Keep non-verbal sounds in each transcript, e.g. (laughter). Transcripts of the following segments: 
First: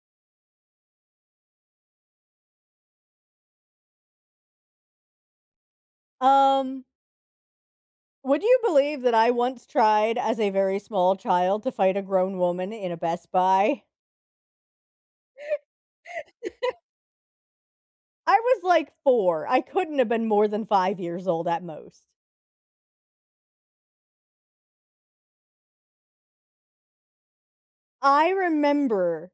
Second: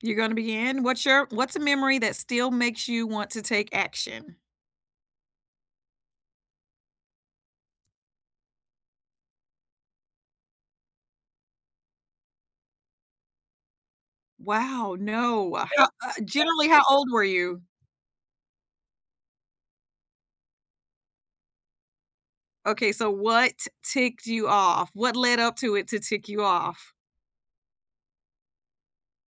You're gonna be in? What's a memory that still makes you want to take action? Um, would you believe that I once tried as a very small child to fight a grown woman in a Best Buy? Wow, no. How generally, how old were you? I was like 4. I couldn't have been more than 5 years old at most. Okay, so what ticked you off? What led up to it to tick you off? I remember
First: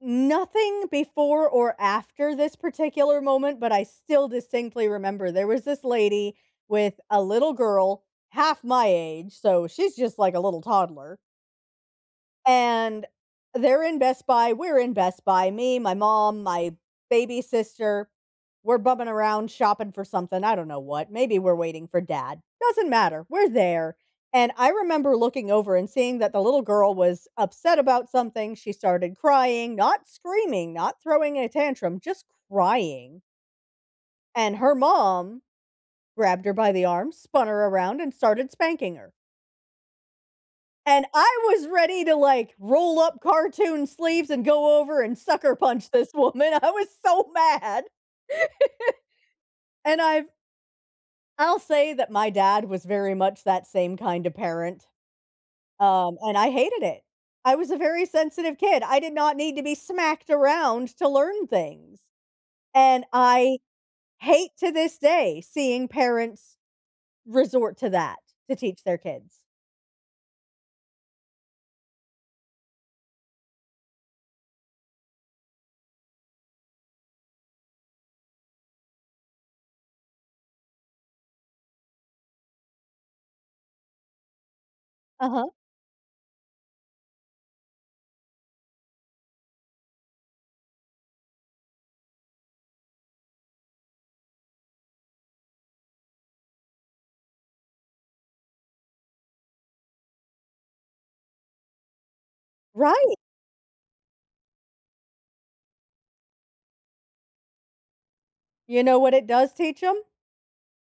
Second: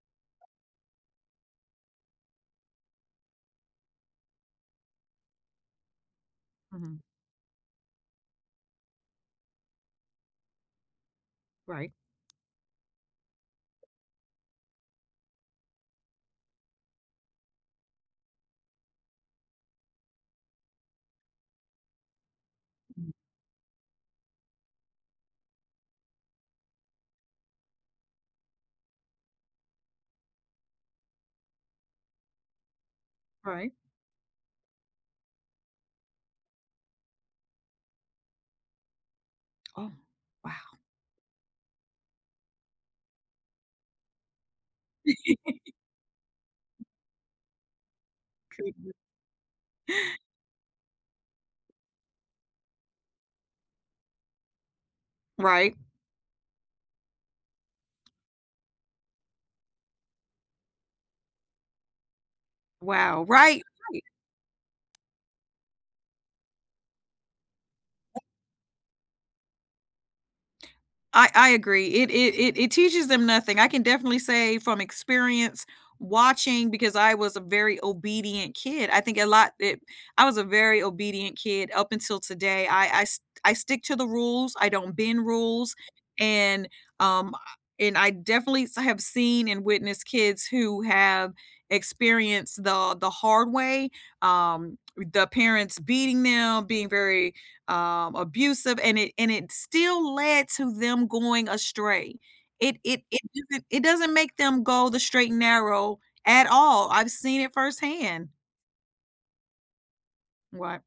nothing before or after this particular moment, but I still distinctly remember there was this lady with Mhm, a little girl half my age, so she's just like a little toddler, right. and they're in Best Buy, we're in Best Buy, me, my mom, my baby sister, we're bumming around shopping for something, I don't know what, maybe we're waiting for dad, doesn't matter, we're there, and I remember looking over and seeing that the little girl was upset about something, she started crying, not screaming, not throwing a tantrum, just crying, Right. and her mom grabbed her by the arm, spun her around, and started spanking her. Oh, wow. And I was ready to, like, roll up cartoon sleeves and go over and (laughs) sucker punch this woman. (laughs) I was so mad. Goodness. And I'll say that my dad was very much that same kind of parent, Right. And I hated it. I was a very sensitive kid. I did not need to be smacked around to learn things. And Wow, I right, right. hate to this day seeing parents resort to that to teach their kids. I agree. It teaches them nothing. I can definitely say from experience watching because I was a very obedient kid. I think a lot it, I was a very obedient kid up until today. I stick to the rules. I don't bend Uh-huh. rules and um and I definitely have seen and witnessed kids who have experienced the hard way um the parents beating them being very abusive, and it still led to them going astray. It it Right. it doesn't it doesn't make them go the straight and narrow at all. I've seen it firsthand. You know what it does teach them. What?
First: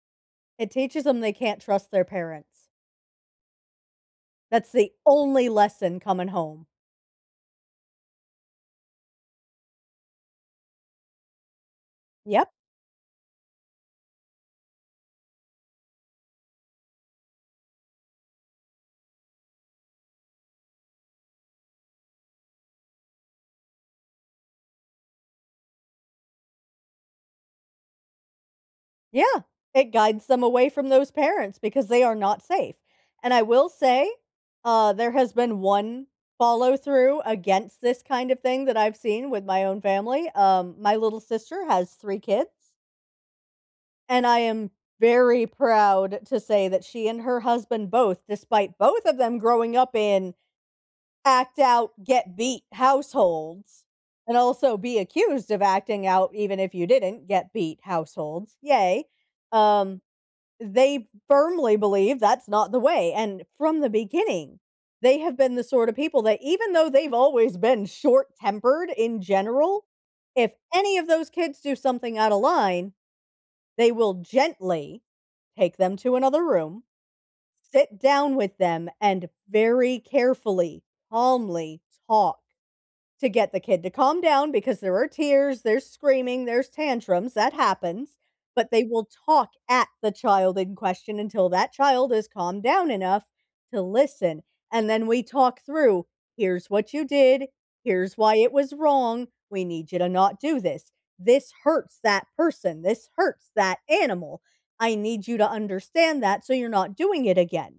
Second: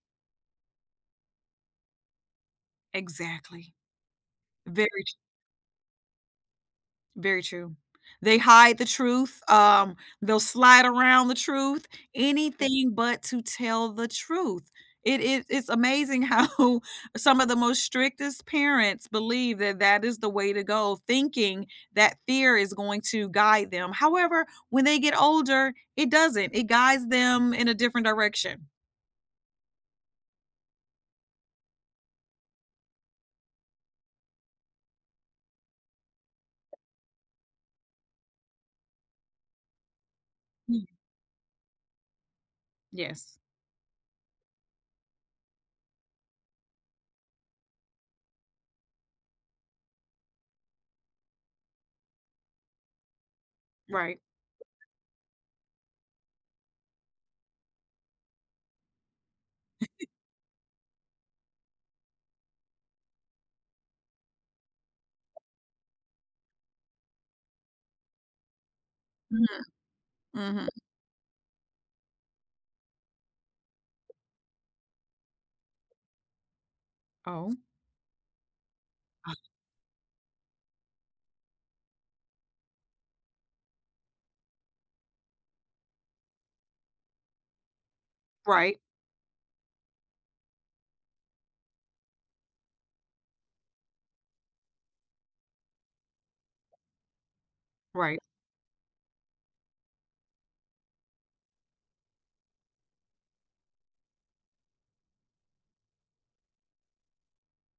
It teaches them they can't trust their parents. Exactly. That's Very the only lesson coming home. Very true. They hide the truth, they'll slide around the truth, Yep, anything but to tell the truth. It's amazing how (laughs) some of the most strictest parents believe that that is the way to go, thinking that fear is going to guide them. However, when they get older, it doesn't. It guides them in a different direction. yeah. It guides them away from those parents because they are not safe, and I will say, there has been one follow through against this kind of thing that I've seen with my own family. Mm, My little sister has 3 kids, yes, and I am very proud to say that she and her husband both, despite both of them growing up in act out get beat households right. and also be accused of acting out even if you didn't get beat households. Yay. Um, they firmly believe that's not the way. And from the beginning, they have been the sort of people that, even though they've always been short tempered in Mhm, general, if mhm. any of those kids do something out of line, they will gently take them to another room, Oh, sit down with them, and very carefully, calmly talk to get the kid to calm down because there are tears, there's screaming, there's tantrums, that happens, but right, they will talk at the child in question until that child is calmed down enough to listen. And then we talk through, here's what you did, here's right. why it was wrong, we need you to not do this. This hurts that person, this hurts that animal. I need you to understand that so you're not doing it again.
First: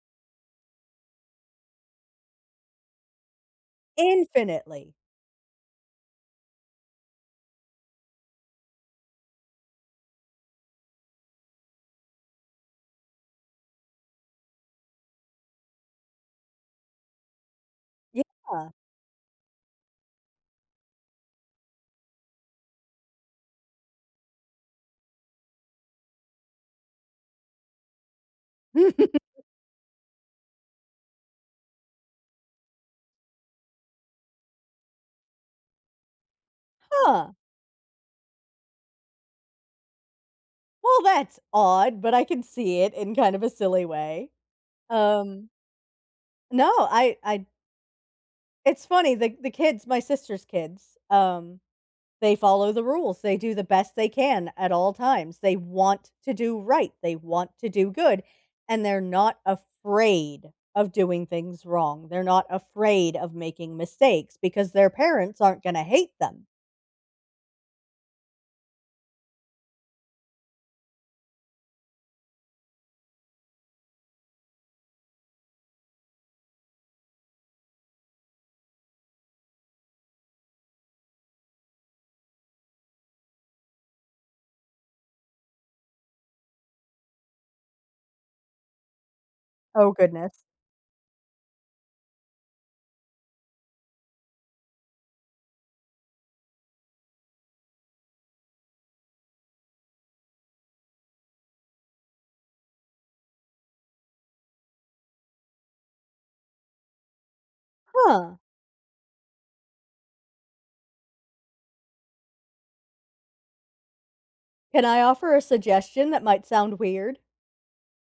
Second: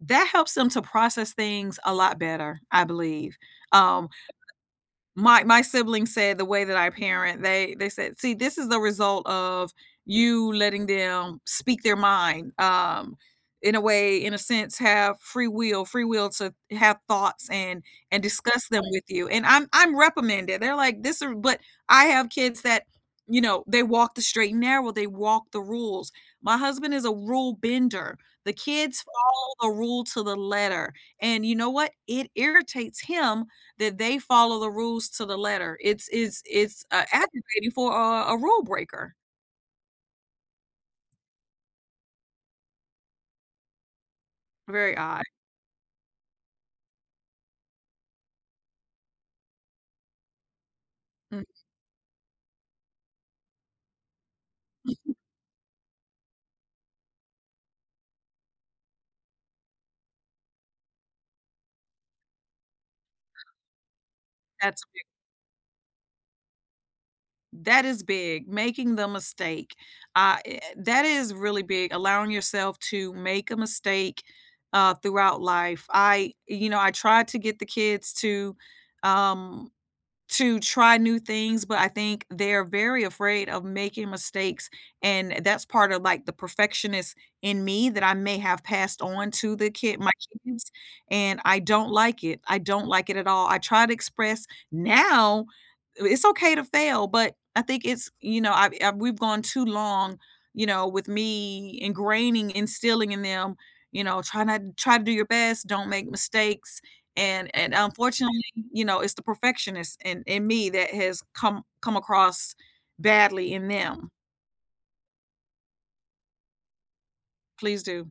That helps them to process things a lot better, I believe. Um, Infinitely. my my siblings said the way that I parent, they said, "See, this is the result of you letting them speak their mind, in a way, in a sense, have free will to have thoughts and discuss Yeah. them with you." And I'm reprimanded. They're like, "This is," but I have kids that, you know, they walk the straight and narrow, they walk the rules. My husband is a rule bender. The kids (laughs) follow the rule to the letter. And you know what? It irritates him that they follow the rules to the letter. It's Yeah. aggravating for a rule breaker. Well, that's odd, but I can see it in kind of a silly way. Very odd. Um, no, I it's funny, the kids, my sister's kids, Mm, they follow the rules. They do the best they can at all times. They want to do right. They want to do good, and they're not afraid of doing things wrong. They're not afraid of making mistakes because that's their big. parents aren't going to hate them. That is big, making the mistake. That is really big, allowing yourself to make a mistake, throughout life. I tried to get the kids um to try new things, but I think they're very afraid of making mistakes, and that's part of, like, the perfectionist in me that I may have passed on to the Oh kid my goodness. kids, and I don't like it. I don't like it at all. I try to express now it's okay to fail, but I think it's you know, I've I we've gone too long, you know, with me ingraining, instilling in them, you know, "Try not try to do your best, don't make mistakes," Huh. unfortunately, you know, it's the perfectionist in me that has come across badly in them. Can I offer a suggestion that might sound weird? Please do.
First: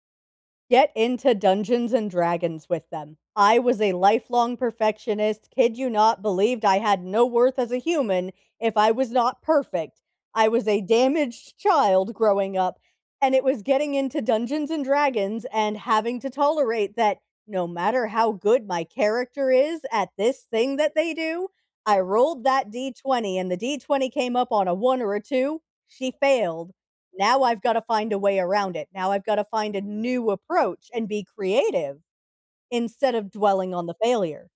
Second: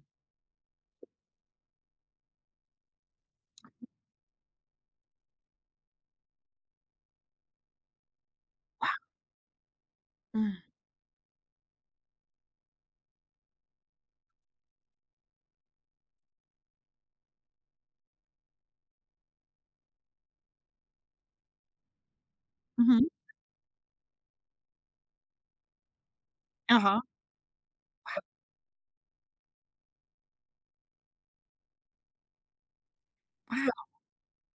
Get into Dungeons and Dragons with them. I was a lifelong perfectionist, kid you not, believed I had no worth as a human if Wow. I was not perfect. I Mm, was a damaged child growing up, and it was getting into Dungeons and Dragons and having to tolerate that no matter how good my character is at this thing that they do, I rolled that mhm. d20 and the d20 came up on a 1 or a 2, she failed. Uh-huh. Now I've gotta find a way around it. Now I've gotta find a new approach and be creative instead of dwelling on Wow. the failure.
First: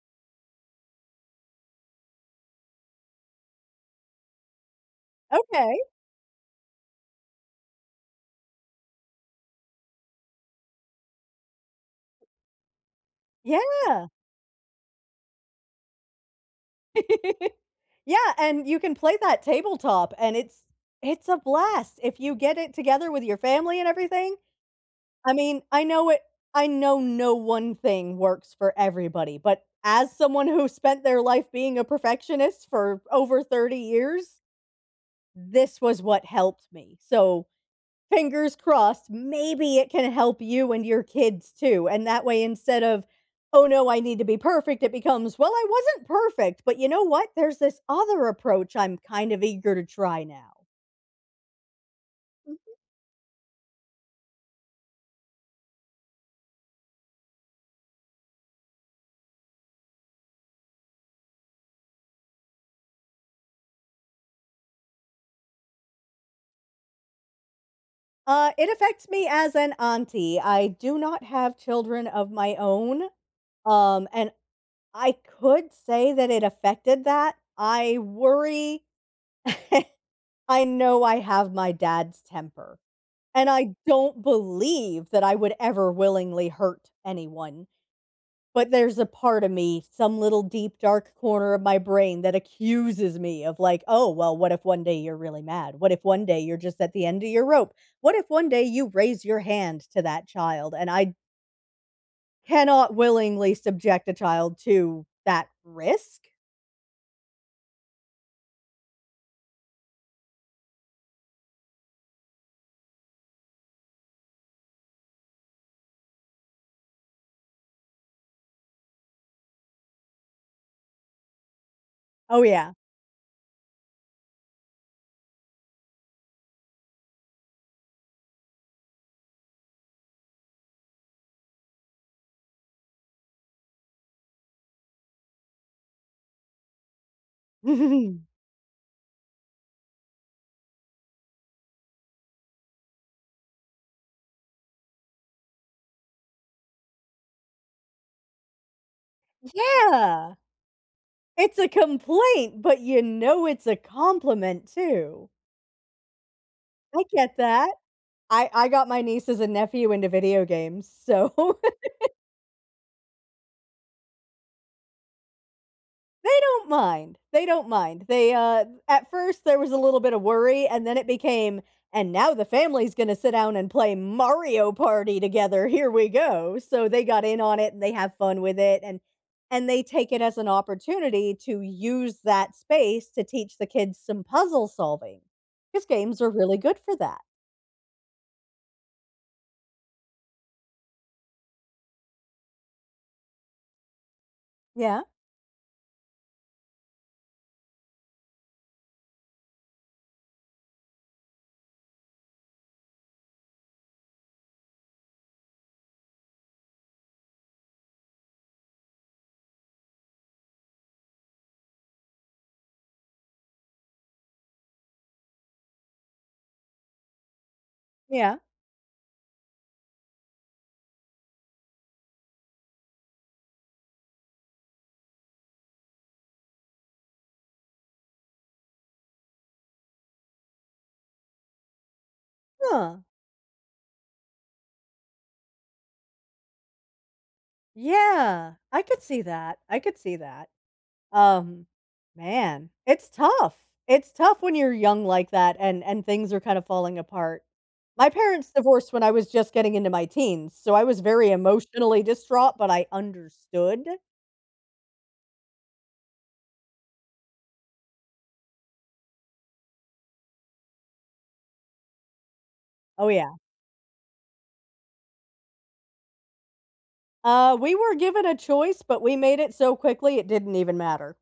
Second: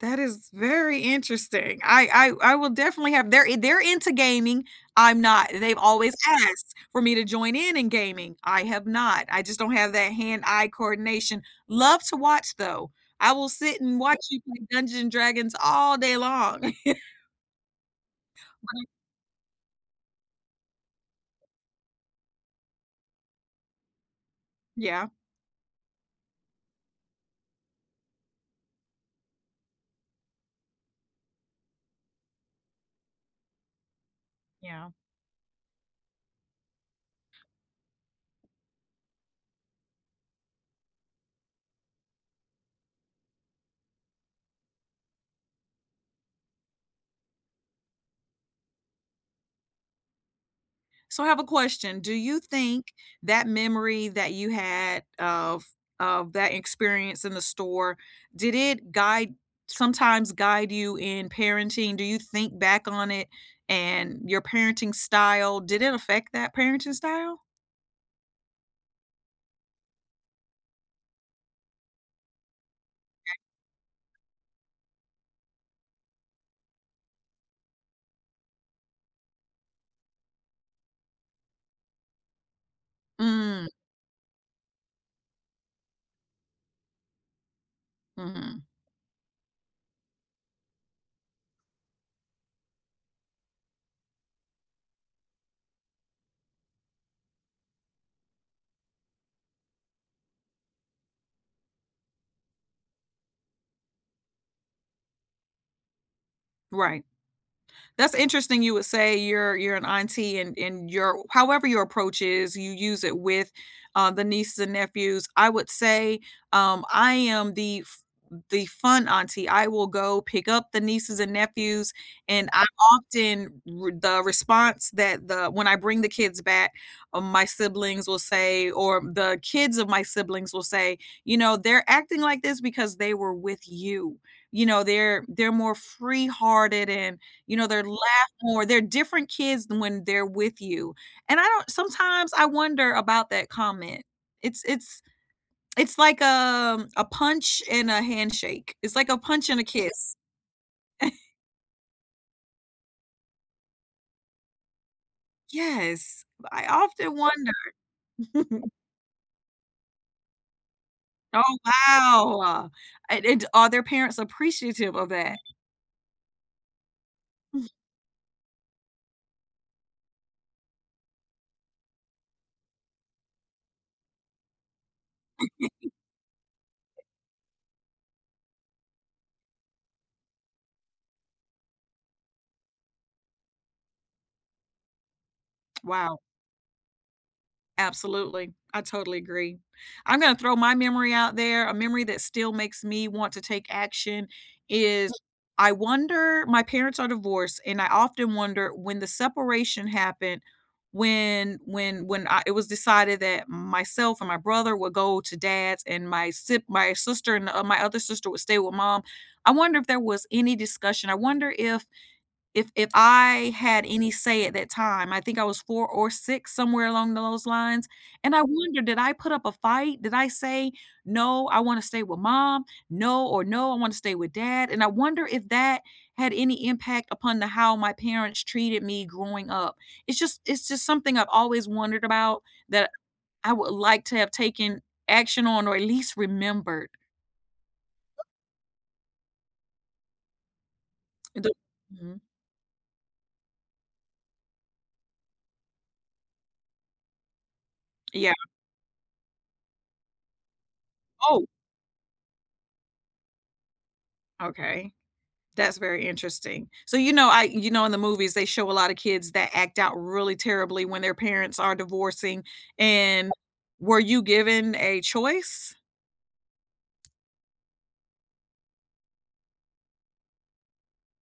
That is very interesting. I will definitely have they're into gaming. I'm not. They've Okay. always asked for me to join in gaming. I have not. I just don't have that hand-eye coordination. Love to watch though. I will sit and Yeah. watch you play Dungeons& and Dragons all day long. (laughs) Yeah, and you can play that tabletop, and it's a blast if you get it together with your family and everything. (laughs) Yeah. I mean, I know no one thing works for everybody, but as someone who spent their life being a perfectionist for over 30 years, Yeah. this was what helped me. So fingers crossed, maybe it can help you and your kids too. And that way, instead of, oh no, I need to be perfect, it becomes, well, I wasn't perfect, but you know what? There's this other approach I'm kind of eager to try now. So I have a question. Do you Mm. think that memory that you had of that experience in the store, did it guide sometimes guide you in parenting? Do you think back on it and your parenting style, did it affect that parenting style? It affects me as an auntie. I do not have children of my own. And I could say that it affected that. I worry. I know I have my dad's temper. And Mm, I don't believe that I would ever willingly hurt anyone, mhm. but there's a part of me, some little deep dark corner of my brain that accuses me of like, "Oh, well, what if one day you're really mad? What if one day you're just at the end of your rope? What if one day you raise your hand to that child?" And I cannot willingly subject a child to that risk. Right. That's interesting you would say you're an auntie and your however your approach is, you use it with, the nieces and nephews. I would say, I am the fun auntie. I will go pick up the nieces and nephews, Oh, and I yeah. often r the response that the when I bring the kids back, my siblings will say or the kids of my siblings will say, you know, "They're acting like this because they were with you." You know, they're more free-hearted and you know, they're laugh (laughs) more, they're different kids than when they're with you, and I don't sometimes I wonder about that comment. It's it's it's like, a punch and a handshake. It's like a punch and a kiss. Yeah. It's a complaint, but you know it's a compliment too. Yes, I I often get wonder. that. (laughs) I got my nieces and nephew into video games, so Oh, (laughs) wow. And are their parents appreciative of that? they don't mind. They (laughs) Mh. don't mind. At first there was a little bit of worry, and then it became, "And now the family's gonna sit down and play Mario Party together, here we go." So they got in on it, and they have fun with it, and they take it as an opportunity to use that space to teach the kids some puzzle solving, because Wow. games are really good for that. Absolutely. I totally agree. I'm gonna throw my memory out there. A memory that still makes me want to take action Yeah, is I wonder my parents are divorced, and I often wonder when the separation happened, it was decided that myself and my brother would go to dad's, and my sister and my other sister would stay with mom. I wonder if there was any discussion. I wonder if I had any say at that time, I think I was 4 or 6, somewhere along those lines, and yeah. I wonder, did I put up a fight? Did I say, "No, I wanna stay with mom," "No," or "No, I wanna stay with dad," and I wonder if that had any impact upon the how my parents treated me growing up. It's just something I've always wondered about that Huh. I would like to have taken action on or at least remembered. Yeah, I could see that, I could see that. The Um, Mhm. Man, it's tough. It's tough when you're young like that and things are kind of falling apart. My Yeah. parents divorced when I was just getting into my teens, so I was very Oh, emotionally distraught, but I understood. okay. That's very interesting. So, you know, I you know, in the movies, they show a lot of kids that act out really terribly when their parents are divorcing, Oh, and yeah. were you given a choice? We were given a choice, but we made it so quickly it didn't even matter.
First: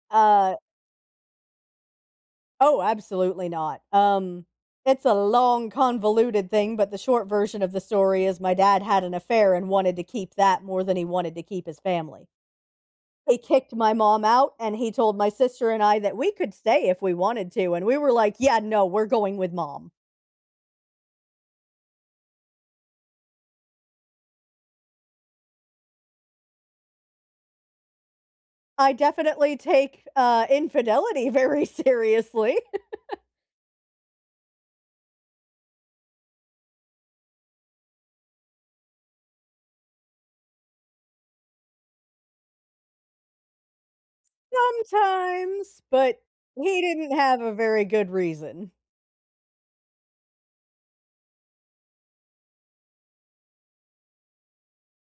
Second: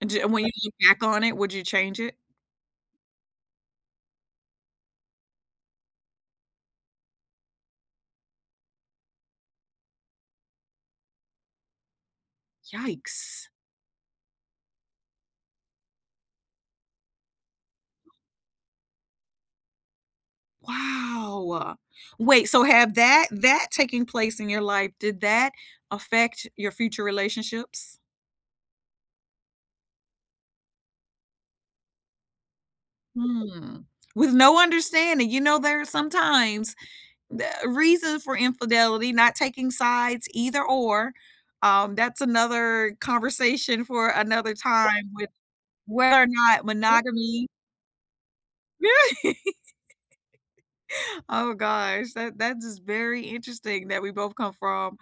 And d when you Uh, look back on it, would you change it? oh, absolutely not. It's a long, convoluted thing, but the short version of the story is my dad had an affair and wanted to keep that more than he wanted to keep his family. He Yikes. kicked my mom out, and he told my sister and I that we could stay if we wanted to, and we were like, "Yeah, no, we're going with mom." Wow. Wait, so have that taking place in your life, did that affect your future relationships? I definitely take, infidelity very seriously Hmm. With no understanding, you know, there are sometimes the reason for infidelity, not taking sides either or. That's another conversation for another (laughs) time with sometimes, but whether or not he didn't have monogamy. a very good reason. (laughs) Oh gosh, that that is very interesting that we both come from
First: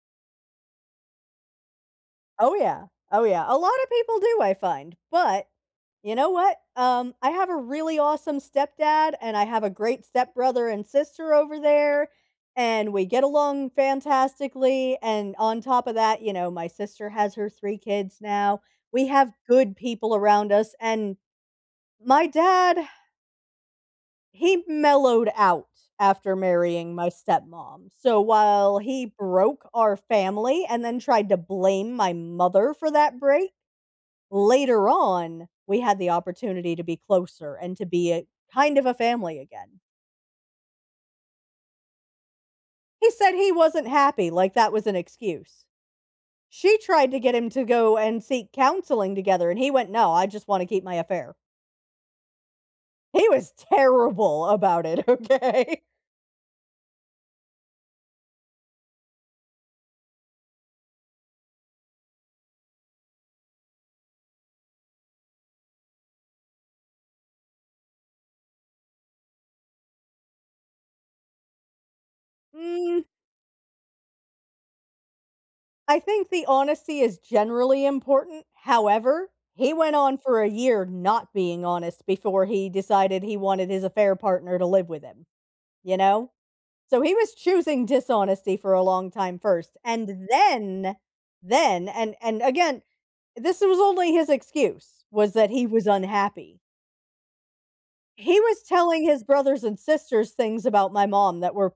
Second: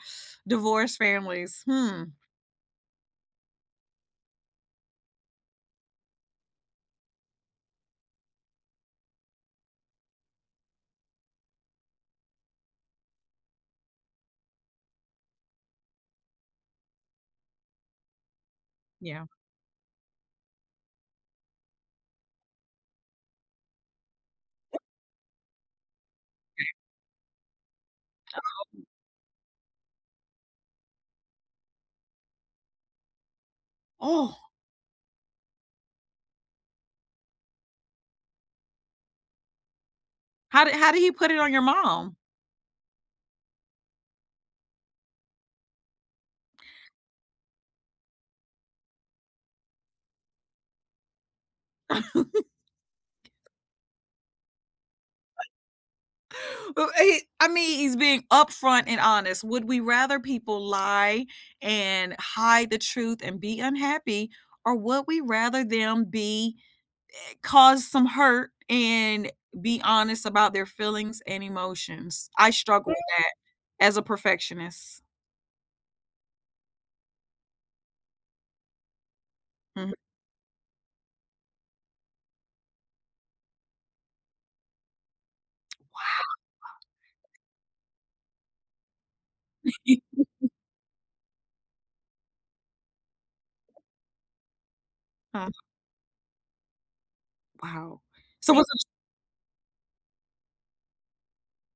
divorced families. Hmm, Oh, yeah. Oh, yeah. A lot of people do, I find, but you know what? I have a really awesome stepdad, and I have a great stepbrother and sister over there, and we get along fantastically, and on top of that, you know, my sister has her 3 kids now. We yeah. have good people around us, and my dad, he mellowed out after marrying my stepmom. So while he broke our family and then tried to blame my mother for that break, Oh, later on, we had the opportunity to be closer and to be a kind of a family again. How did he put it on your mom? He said he wasn't happy, like that was an excuse. She tried to get him to go and seek counseling together, and he went, "No, I just wanna keep my affair." He was (laughs) terrible about it, (laughs) okay? Well, he I mean, he's being upfront and honest. Would we rather people lie and hide the truth and be unhappy, or would we rather them be cause some hurt and be honest about their feelings and emotions? I struggle with Mm, that as a perfectionist. I think the honesty is generally important. However, he Mhm. went on for a year not being honest before he decided he wanted his affair partner to live with him, you know? So he was choosing dishonesty for a long time first, Uh, (laughs) and then and again, this was only his excuse, was that he was unhappy. wow. He So was was it telling his brothers and sisters things about my mom that were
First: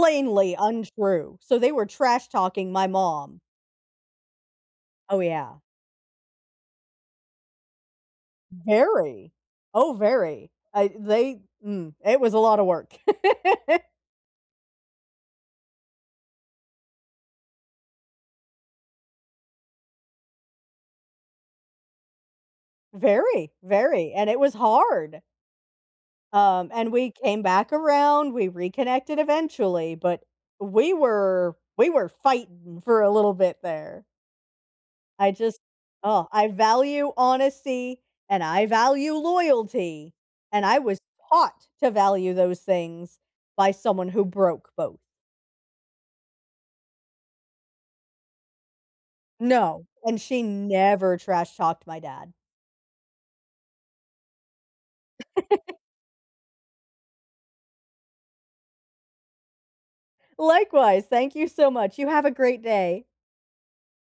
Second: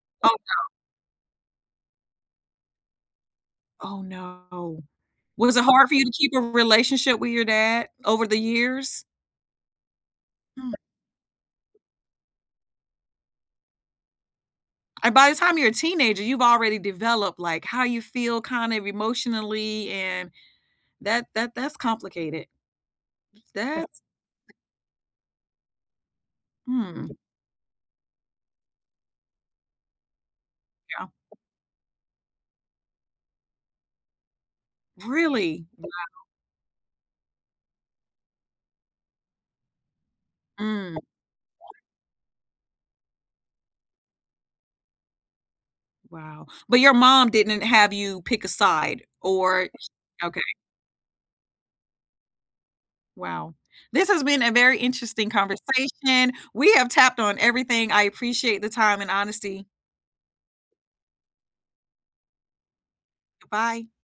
(laughs) oh untrue, so they were trash talking my mom. oh, no. Oh, Was yeah. it hard for you to keep a relationship with your dad over the years? Very. Oh, very. Hmm. It was a lot of work. (laughs) And by the time you're a teenager, you've already developed like how you feel kind of emotionally and that's complicated. Yes. Very, That's very, and it was hard. And we mm, came back around, we reconnected eventually, but we yeah. were we were fighting for a little bit there. I just Really? Oh, I value honesty and I value loyalty, and I Mm, was taught to value those things by someone who broke both. wow. But your mom didn't have you pick a side or No, and okay. she never trash talked my dad. Wow. This has been a very interesting conversation. We have tapped on everything. I appreciate the time and honesty. Likewise, thank you so much. You have a great day. Goodbye.